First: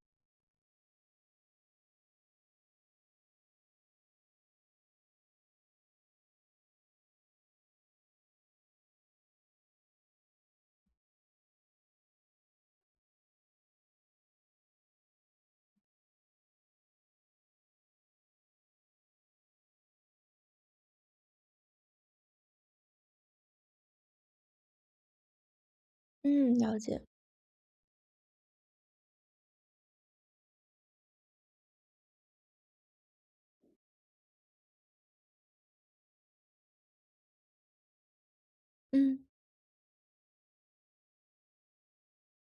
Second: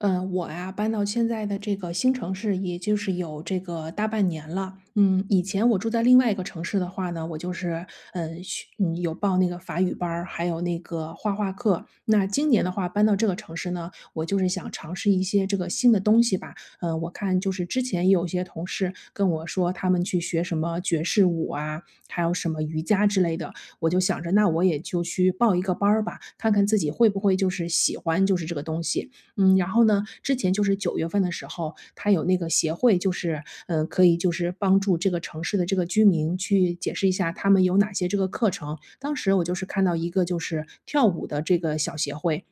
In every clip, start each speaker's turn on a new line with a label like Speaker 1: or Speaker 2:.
Speaker 1: 嗯，我呀，搬到现在的这个新城市，也就是有这个大半年了。嗯，以前我住在另外一个城市的话呢，我就是，有报那个法语班儿还有那个画画课。那今年的话，搬到这个城市呢，我就是想尝试一些这个新的东西吧。我看就是之前也有些同事跟我说，他们去学什么爵士舞啊，还有什么瑜伽之类的，我就想着，那我也就去报一个班儿吧，看
Speaker 2: 嗯，
Speaker 1: 看自
Speaker 2: 了
Speaker 1: 己
Speaker 2: 解。
Speaker 1: 会不会就是喜欢就是这个东西。然后呢，之前就是九月份的时候，他有那个协会，就是，可以就是帮助这个城市的这个居民去解释一下他们有哪些这个课程。当
Speaker 2: 嗯，
Speaker 1: 时我就是看到一个就是跳舞的这个小协会，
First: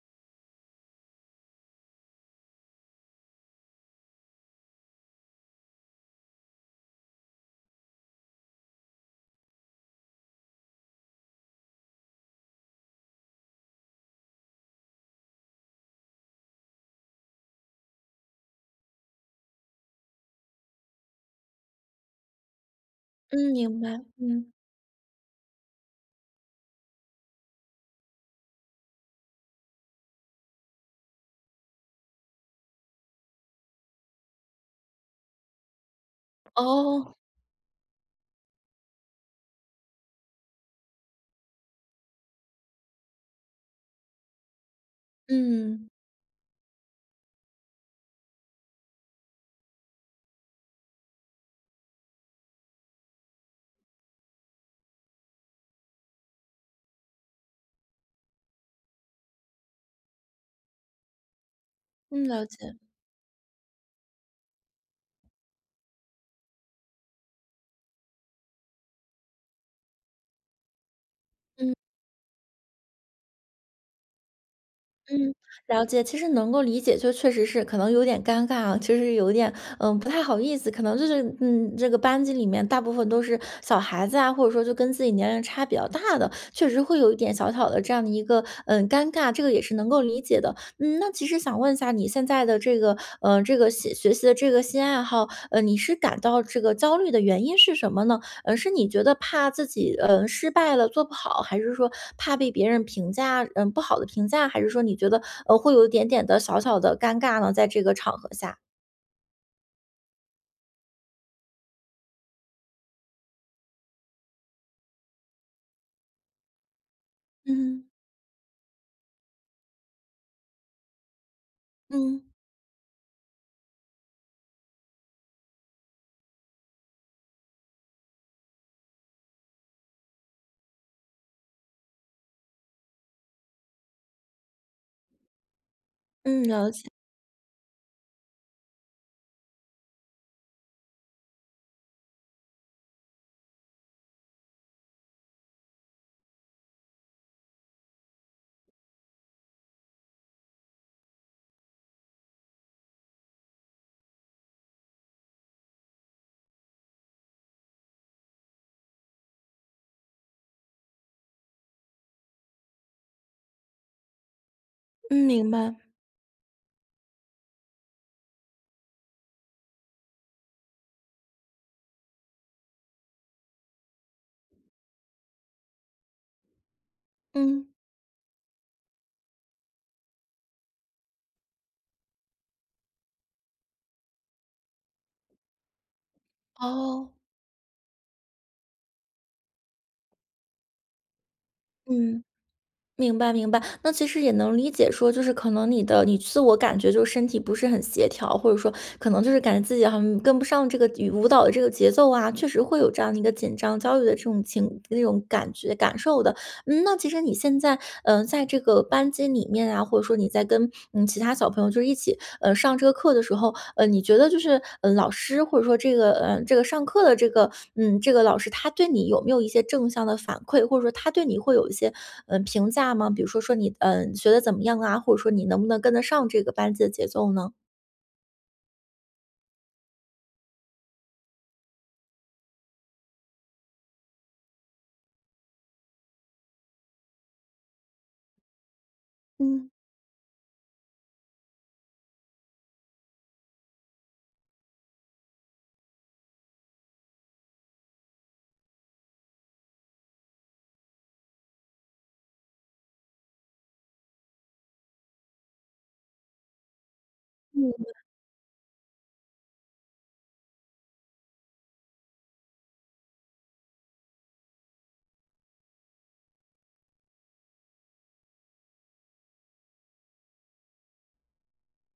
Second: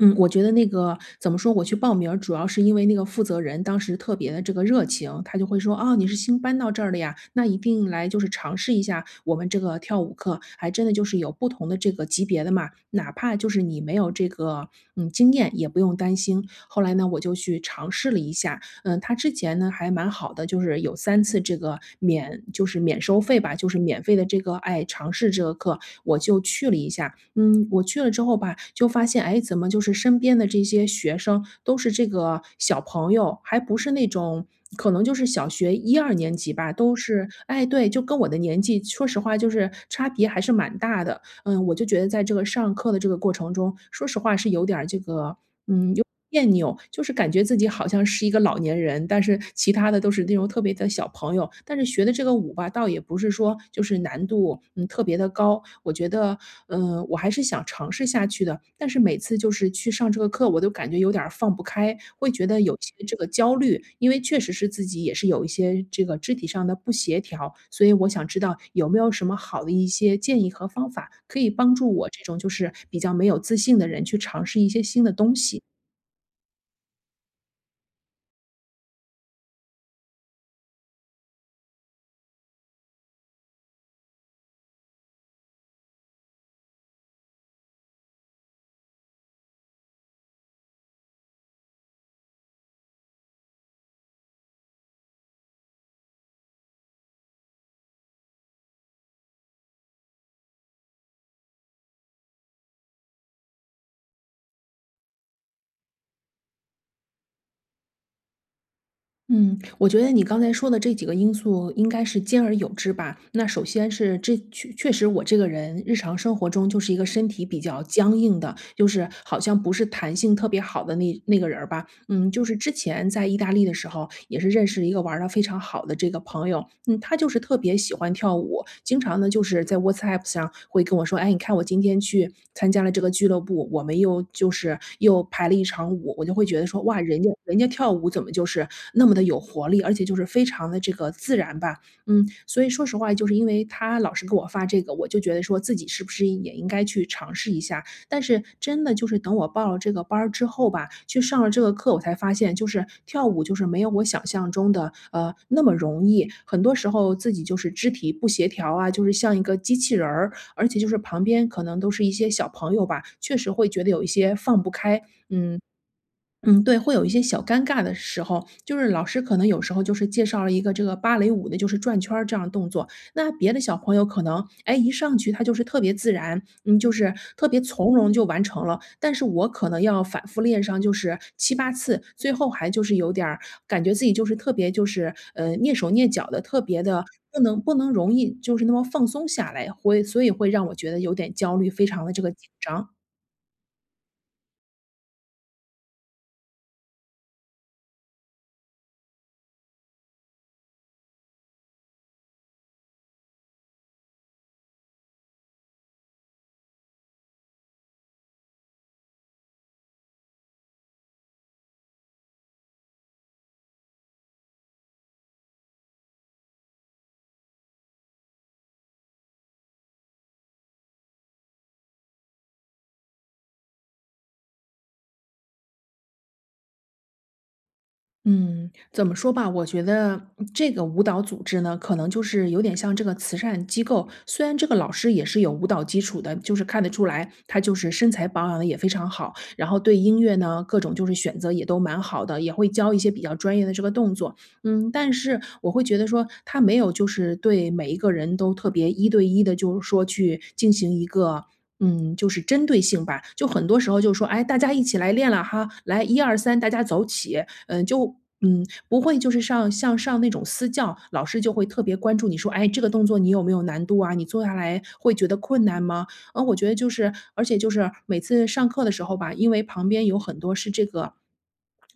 Speaker 1: 我觉得那个怎么说，我去报名儿主要是因为那个负责人当时特别的这个热情，他就会说："哦，你是新搬到这儿的呀，那一定来就是尝试一下我们这个跳舞课，还真的就是有不同的这个级别的嘛，哪怕就是你没有这个经验也不用担心。"后来呢，我就去尝试了一下，他之前呢还蛮好的，就是有三次这个免收费
Speaker 2: 嗯，
Speaker 1: 吧，就是
Speaker 2: 明白。
Speaker 1: 免费的这
Speaker 2: 嗯，
Speaker 1: 个，哎，尝试这个课，我就去了一下。嗯，我去了之后吧，就发现，哎，怎么就是身边的这些学生都是这个小朋友，还不是那种可能就是小学一二年级吧，都
Speaker 2: 哦，
Speaker 1: 是哎，对，就跟我的年纪，说实话就是差别还是蛮大的。嗯，我就觉得在这个上课的这个过程中，说实话是有点儿这个
Speaker 2: 嗯，
Speaker 1: 别扭，就是感觉自己好像是一个老年人，但是其他的都是那种特别的小朋友。但是学的这个舞吧，倒也不是说就是难度，特别的高。我觉得，我还是想尝试下去的。但是每次就是去上这个课，我都感觉有点儿放不开，
Speaker 2: 嗯，
Speaker 1: 会觉
Speaker 2: 了
Speaker 1: 得有一
Speaker 2: 解。
Speaker 1: 些这个焦虑，因为确实是自己也是有一些这个肢体上的不协调。所以我想知道有没有什么好的一些建议和方法，可以帮助我这种就是比较没有自信的人去尝试一些新的
Speaker 2: 嗯，
Speaker 1: 东西。
Speaker 2: 了解。其实能够理解，就确实是可能有点尴尬啊，其实有点，不太好意思。可能就是，这个班级里面大部分都是小孩子啊，或者说就跟自己年龄差比较大的，确实会有一点小小的这样的一个，尴尬，这个也是能够理解的。嗯，那其实想问一下，你现在的这个，这个学习的这个新爱好，你是感到这个焦虑的原因是什么呢？是你觉得怕自己，失败了做不好，还是说怕被别人评价不好的评价，还是说你觉得，会有一点点的小小的尴尬呢，在这个场合下？
Speaker 1: 嗯，我觉得你刚才说的这几个因素应该是兼而有之吧。那首先是这确确实我这个人日常生活中就是一个身体比较
Speaker 2: 嗯，
Speaker 1: 僵硬的，就是好像不是弹性特别好的那个人儿吧。
Speaker 2: 嗯，
Speaker 1: 嗯，就是之前在意大利的时候，也是认识了一个玩的非常好的这个朋友，他就是特别喜欢跳舞，经常呢就是在 WhatsApp 上会跟我说："哎，你看我今天去参加了这个俱乐部，我们又就是又排了一场舞。"我就
Speaker 2: 嗯，
Speaker 1: 会觉得
Speaker 2: 了
Speaker 1: 说：
Speaker 2: 解。
Speaker 1: “哇，人家跳舞怎么就是那么的有活力，而且就是非常的这个自然吧。"所以说实话，就是因为他老是给我发这个，我就觉得说自己是不是也应该去尝试一下，但是真的就是等我报了这个班儿之后吧，去上了这个课，我才发现就是跳舞就是没有我想象中的，那么容易。很多时候自己就是肢体不协调啊，就是像一个机器人儿，而且就是旁边可能都是一些小朋友吧，确实会觉得有一些放不开。
Speaker 2: 嗯，明
Speaker 1: 嗯，
Speaker 2: 白。
Speaker 1: 嗯，对，会有一些小尴尬的时候，就是老师可能有时候就是介绍了一个这个芭蕾舞的，就是转圈儿这样的动作，那别的小朋友可能，哎，一上去他就是特别自然，就是特别
Speaker 2: 嗯。
Speaker 1: 从容就完成了，但是我可能要反复练上就是七八次，最后还就是有点儿感觉自己就是特别就是蹑手蹑脚的，特别的
Speaker 2: 哦。
Speaker 1: 不能容易就是那么放松下来，所以会让我觉得有点焦虑，非常的这
Speaker 2: 嗯。
Speaker 1: 个紧张。
Speaker 2: 明白明白，那其实也能理解说，就是可能你自我感觉就是身体不是很协调，或者说可能就是感觉自己好像跟不上这个与舞蹈的这个节奏啊，确实会有这样的一个紧张、焦虑的这种那种感觉感受的。那其实你现在在这个班级里面啊，或者说你在跟其他小朋友就是一起上这个课的时候，你觉得就是，老师或者说这个，这个上课的这个，这个老师他对你有没有一些正向的反馈，或者说他对你会有一些评价吗？比如说说你，学的怎么样啊，或者说你能不能跟得上这个班级的节奏呢？
Speaker 1: 嗯，怎么说吧，我觉得这个舞蹈组织呢，可能就是有点像这个慈善机构。虽然这个老师也是有舞蹈基础的，就是看得出来，他就是身材保养的也非常好，然
Speaker 2: 嗯
Speaker 1: 后对音乐呢，各种就是选择也都蛮好的，也会教一些比较专业的这个动作。但是我会觉得说，他没有就是对每一个人都特别一对一的，就是说去进行一个，就是针对性吧。就很多时候就说："哎，大家一起来练了哈，来一二三，大家走起。"嗯，
Speaker 2: 嗯。
Speaker 1: 就不会就是上像上那种私教，老师就会特别关注你说："哎，这个动作你有没有难度啊？你做下来会觉得困难吗？"我觉得就是而且就是每次上课的时候吧，因为旁边有很多是这个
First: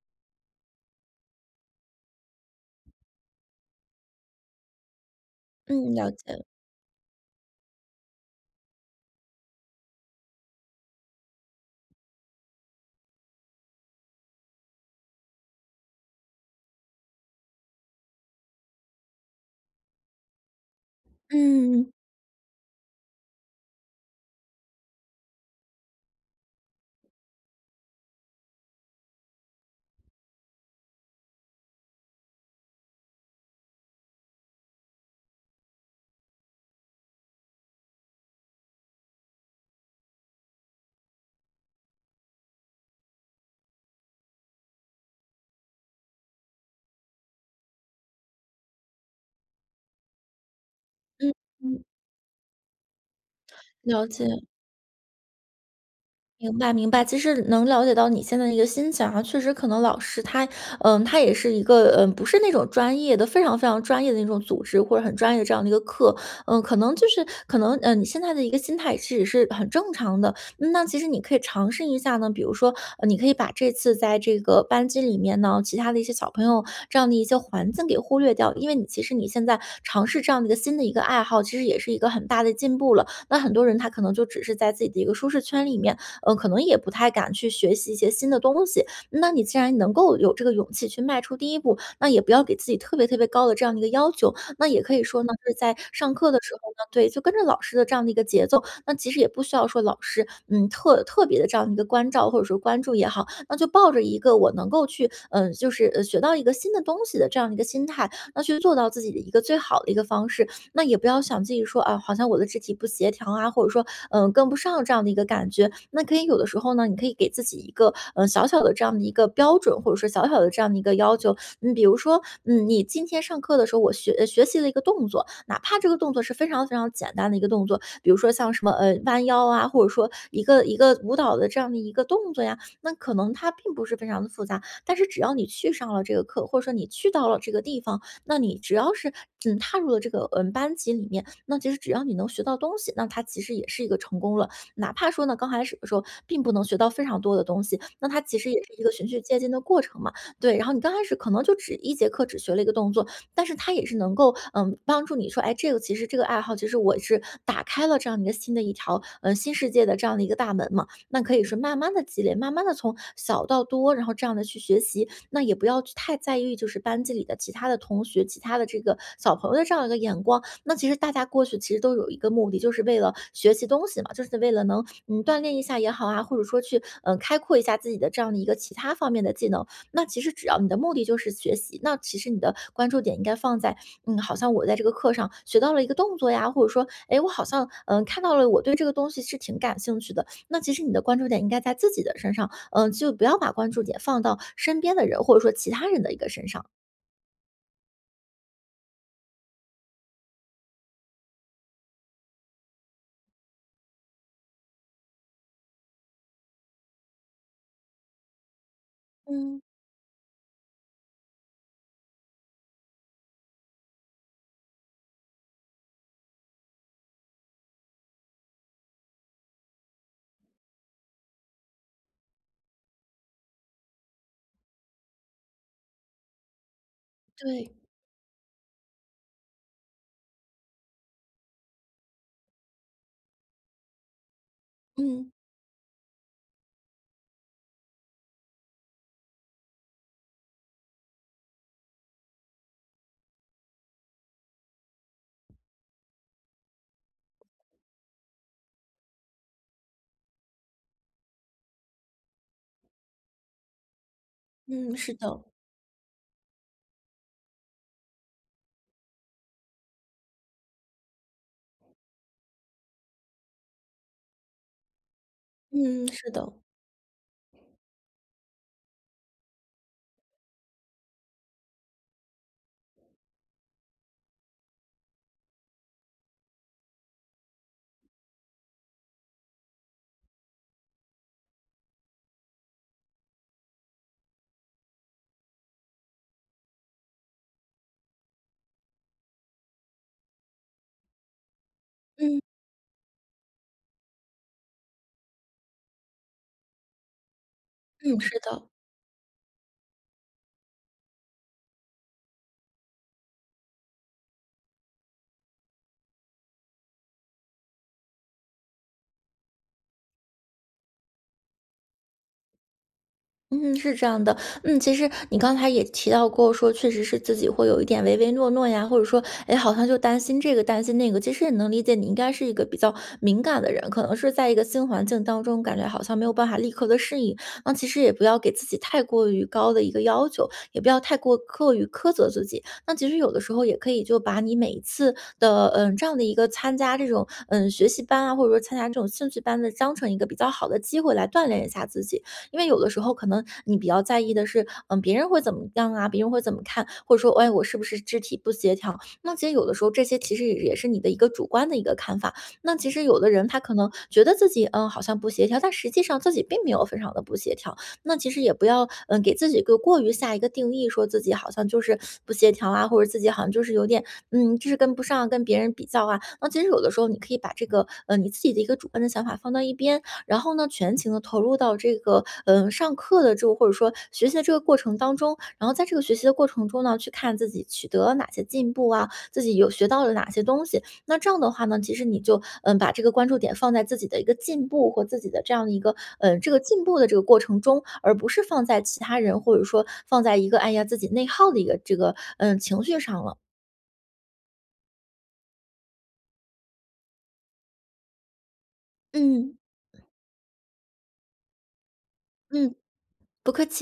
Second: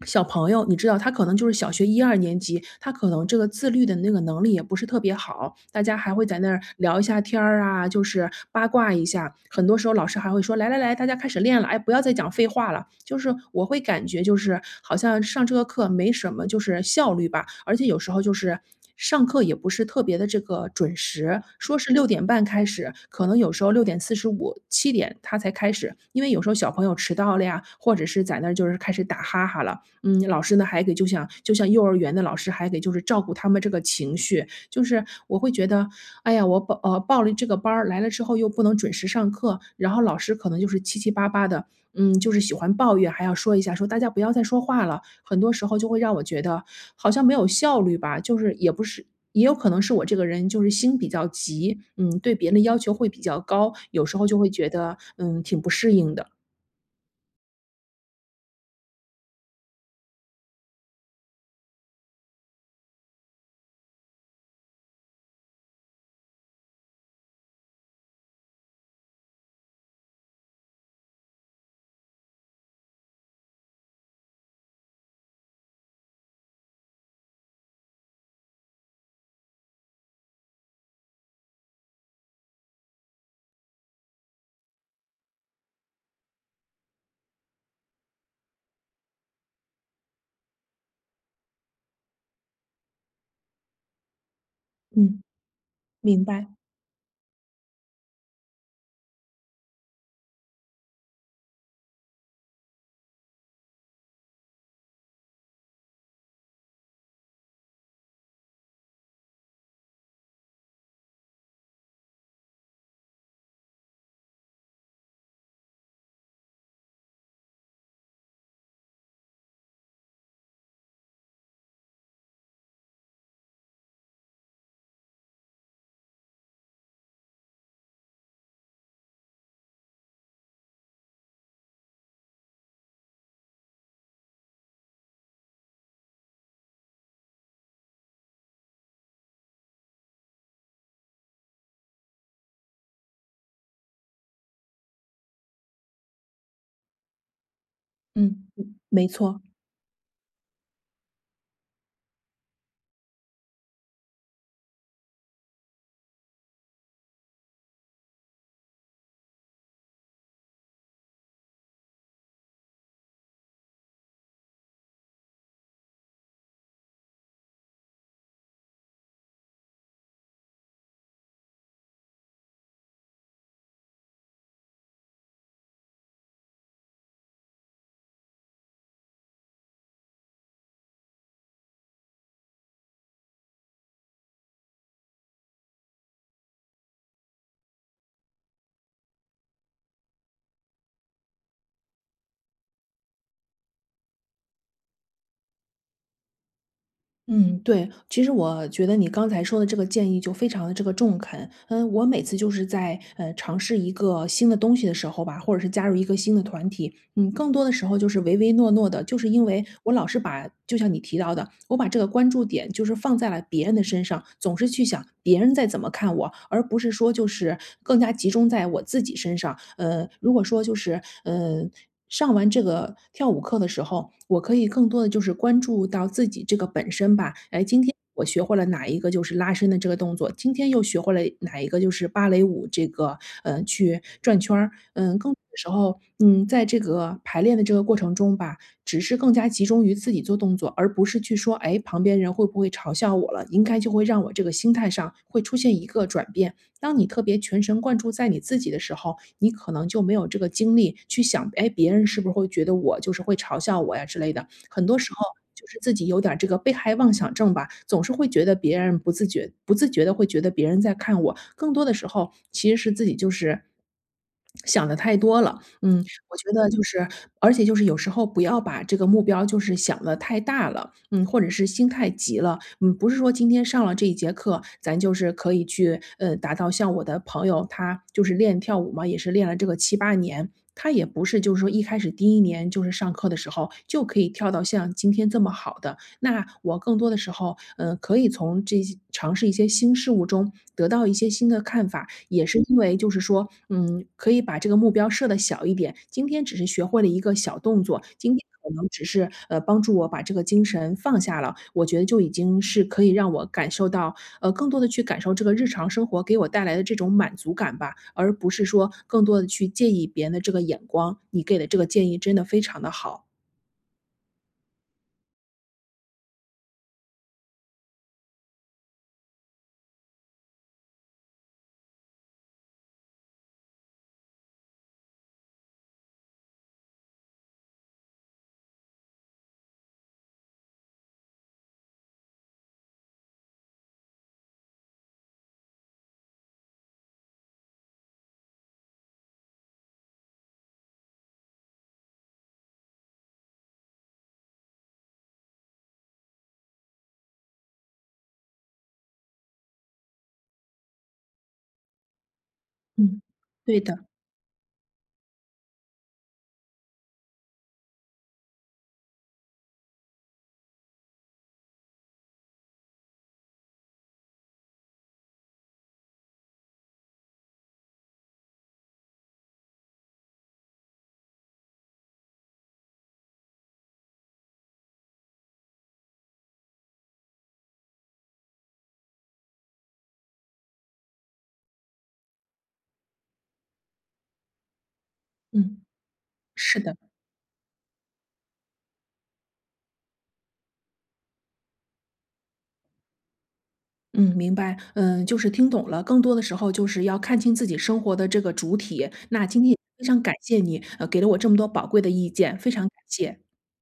Speaker 1: 小朋友，你知道他可能就是小学一二年级，他可能这个自律的那个能力也不是特别好，大
Speaker 2: 嗯，
Speaker 1: 家还
Speaker 2: 了
Speaker 1: 会在
Speaker 2: 解。
Speaker 1: 那儿聊一下天儿啊，就是八卦一下。很多时候老师还会说："来来来，大家开始练了，哎，不要再讲废话了。"就是我会感觉就是好像上这个课没什么就是效率吧，而且有时候就是上课也不是特别的这个准时，说是
Speaker 2: 嗯
Speaker 1: 六点半开始，可能有时候六点四十五、七点他才开始。因为有时候小朋友迟到了呀，或者是在那儿就是开始打哈哈了，老师呢还给就像幼儿园的老师还给就是照顾他们这个情绪。就是我会觉得，哎呀，我报了这个班儿，来了之后又不能准时上课，然后老师可能就是七七八八的。就是喜欢抱怨，还要说一下，说大家不要再说话了。很多时候就会让我觉得好像没有效率吧，就是也不是，也有可能是我这个人就是心比较
Speaker 2: 嗯
Speaker 1: 急，
Speaker 2: 嗯，
Speaker 1: 对别人的要求会比较高，有
Speaker 2: 了
Speaker 1: 时候
Speaker 2: 解。
Speaker 1: 就会觉得挺不适应的。
Speaker 2: 明白明白，其实能了解到你现在的一个心情啊，确实可能老师他也是一个，不是那种专业的，非常非常专业的那种组织或者很专业的这样的一个课，可能就是可能，你现在的一个心态其实也是很正常的。那其实你可以尝试一下呢，比如说，你可以把这次在这个班级里面呢，其他的一些小朋友这样的一些环境给忽略掉，因为你其实你现在尝试这样的一个新的一个爱好，其实也是一个很大的进步了。那很多人他可能就只是在自己的一个舒适圈里面。可能也不太敢去学习一些新的东西。那你既然能够有这个勇气去迈出第一步，那也不要给自己特别特别高的这样的一个要求。那也可以
Speaker 1: 嗯，
Speaker 2: 说呢，就是在上
Speaker 1: 明
Speaker 2: 课的
Speaker 1: 白。
Speaker 2: 时候呢，对，就跟着老师的这样的一个节奏，那其实也不需要说老师，特别的这样的一个关照或者说关注也好，那就抱着一个我能够去，就是学到一个新的东西的这样的一个心态，那去做到自己的一个最好的一个方式。那也不要想自己说啊，好像我的肢体不协调啊，或者说跟不上这样的一个感觉。那可以有的时候呢，你可以给自己一个小小的这样的一个标准，或者说小小的这样的一个要求。比如说你今天上课的时候，我学习了一个动作，哪怕这个动作是非常非常简单的一个动作，比如说像什么弯腰啊，或者说一个一个舞蹈的这样的一个动作呀，那可能它并不是非常的复杂，但是只要你去上了这个课，或者说你去到了这个地方，那你只要是踏入了这个班级里面，那其实只要你能学到东西，那它其实也是一个成功了。哪怕说呢刚开始的时候并不能学到非常多的东西，那它其
Speaker 1: 嗯，
Speaker 2: 实也是
Speaker 1: 嗯，
Speaker 2: 一个
Speaker 1: 没
Speaker 2: 循序渐
Speaker 1: 错。
Speaker 2: 进的过程嘛。对，然后你刚开始可能就只一节课只学了一个动作，但是它也是能够帮助你说，哎，这个其实这个爱好，其实我是打开了这样一个新的一条新世界的这样的一个大门嘛。那可以是慢慢的积累，慢慢的从小到多，然后这样的去学习，那也不要去太在意，就是班级里的其他的同学、其他的这个小朋友的这样一个眼光。那其实大家过去其实都有一个目的，就是为了学习东西嘛，就是为了能锻炼一下也好啊，或者说去开阔一下自己的这样的一个其他方面的技能。那其实只要你的目的就是学习，那其实你的关注点应该放在好像我在这个课上学到了一个动作呀，或者说哎，我好像看到了我对这个东西是挺感兴趣的。那其实你的关注点应该在自己的身上，就不要把关注点放到身边的人，或者说其他人的一个身上。
Speaker 1: 嗯，对，其实我觉得你刚才说的这个建议就非常的这个中肯。嗯，我每次就是在尝试一个新的东西的时候吧，或者是加入一个新的团体，更多的时候就是唯唯诺诺的，就是因
Speaker 2: 嗯，
Speaker 1: 为我老是把，就像你提到的，我把这个关注点就是放在了别人的身上，总是去想别人在怎么看我，而不是说就是更加集中在我自己身上。如果说就是上完这个跳舞课的时候，我可以更多的就是关注到自己这个本身吧。哎，
Speaker 2: 对，
Speaker 1: 今天我学会了哪一个就是拉伸的这个动作，今天又学会了哪一个就是芭蕾舞这个，去转圈儿。嗯，更
Speaker 2: 嗯，
Speaker 1: 多的时候，在这个排练的这个过程中吧，只是更加集中于自己做动作，而不是去说，哎，旁边人会不会嘲笑我了，应该就会让我这个心态上会出现一个转变。当你特别全神贯注在你自己的时候，你可能就没有这个精力去想，哎，别人是不是会觉得我就是会嘲笑我呀之类的。很
Speaker 2: 嗯，
Speaker 1: 多时
Speaker 2: 是
Speaker 1: 候
Speaker 2: 的，
Speaker 1: 就是自己有点儿这个被害妄想症吧，总是会觉得别人不自觉的会觉得别人在看我，更多的时候其实是自己就是想的太多了。嗯，
Speaker 2: 嗯，是
Speaker 1: 我觉
Speaker 2: 的，
Speaker 1: 得就是，而且就是有时候不要把这个目标就是想的太大了，或者是心太急了，不是说今天上了这一节课，咱就是可以去，达到像我的朋友，他就是练跳舞嘛，也是练了这个七八年，他也不是就是说一开始第一年就是上课的时候，就可以跳到像今天这么好的，那我更多的时候，可以从这些尝试一些新事物中得到一些新的看法，
Speaker 2: 嗯，
Speaker 1: 也是因为就是说，可以把这个目标设的小一点。今天只是学会了一个小动作，
Speaker 2: 嗯，是
Speaker 1: 今天
Speaker 2: 的。
Speaker 1: 可能只是帮助我把这个精神放下了，我觉得就已经是可以让我感受到更多的去感受这个日常生活给我带来的这种满足感吧，而不是说更多的去介意别人的这个眼光。你给的这个建议真的非常的好，
Speaker 2: 嗯，是这样的。嗯，其实你刚才也提到过说，确实是自己会有一点唯唯诺诺呀，或者说，哎，好像就担心这个担心那个。其实也能理解，你应该是一个比较敏感的人，可能是在一个新环境当中，感觉好像没有办法立刻的适应。那其实也不要给自己太过于高的一个要求，也不要太过过于苛责自己。那其实有的时候也可以就把你每一次的这样的一个参加这种学习班啊，或者说参加这种兴趣班的，当成一个比较好的机会来锻炼一下自己。因为有的时候可能你比较在意的是，别人会怎么样啊，别人会怎么看，或者说，哎，我是不是肢体不协调？那其实有的时候这些其实也是你的一个主观的一个看法。那其实有
Speaker 1: 嗯，
Speaker 2: 的人他可
Speaker 1: 对
Speaker 2: 能
Speaker 1: 的，
Speaker 2: 觉得自己好像不协调，但实际上自己并没有非常的不协调。那其实也不要给自己一个过于下一个定义，说自己好像就是不协调啊，或者自己好像就是有点就是跟不上啊，跟别人比较啊。那其实有的时候你可以把这个你自己的一个主观的想法放到一边，然后呢，全情的投入到这个，上课的这个或者说学习的这个过程当中。然后在这个学习的过程中呢，去看自己取得了哪些进步啊，自己有学到了哪些东西。那这样的话呢，其实你就，把这个关注点放在自己的一个进步或自己的这样的一
Speaker 1: 嗯，
Speaker 2: 个，这个
Speaker 1: 是
Speaker 2: 进
Speaker 1: 的。
Speaker 2: 步的这个过程中，而不是放在其他人，或者说放在一个，哎呀，自己内耗的一个这个，情绪上了。
Speaker 1: 嗯，明白。嗯，就是听懂了，更多的时候就是要看清自己生活的这个主体。那
Speaker 2: 嗯，
Speaker 1: 今天也非常感谢你，给了我这么多宝贵的意见，非
Speaker 2: 嗯，
Speaker 1: 常感谢。
Speaker 2: 不客气。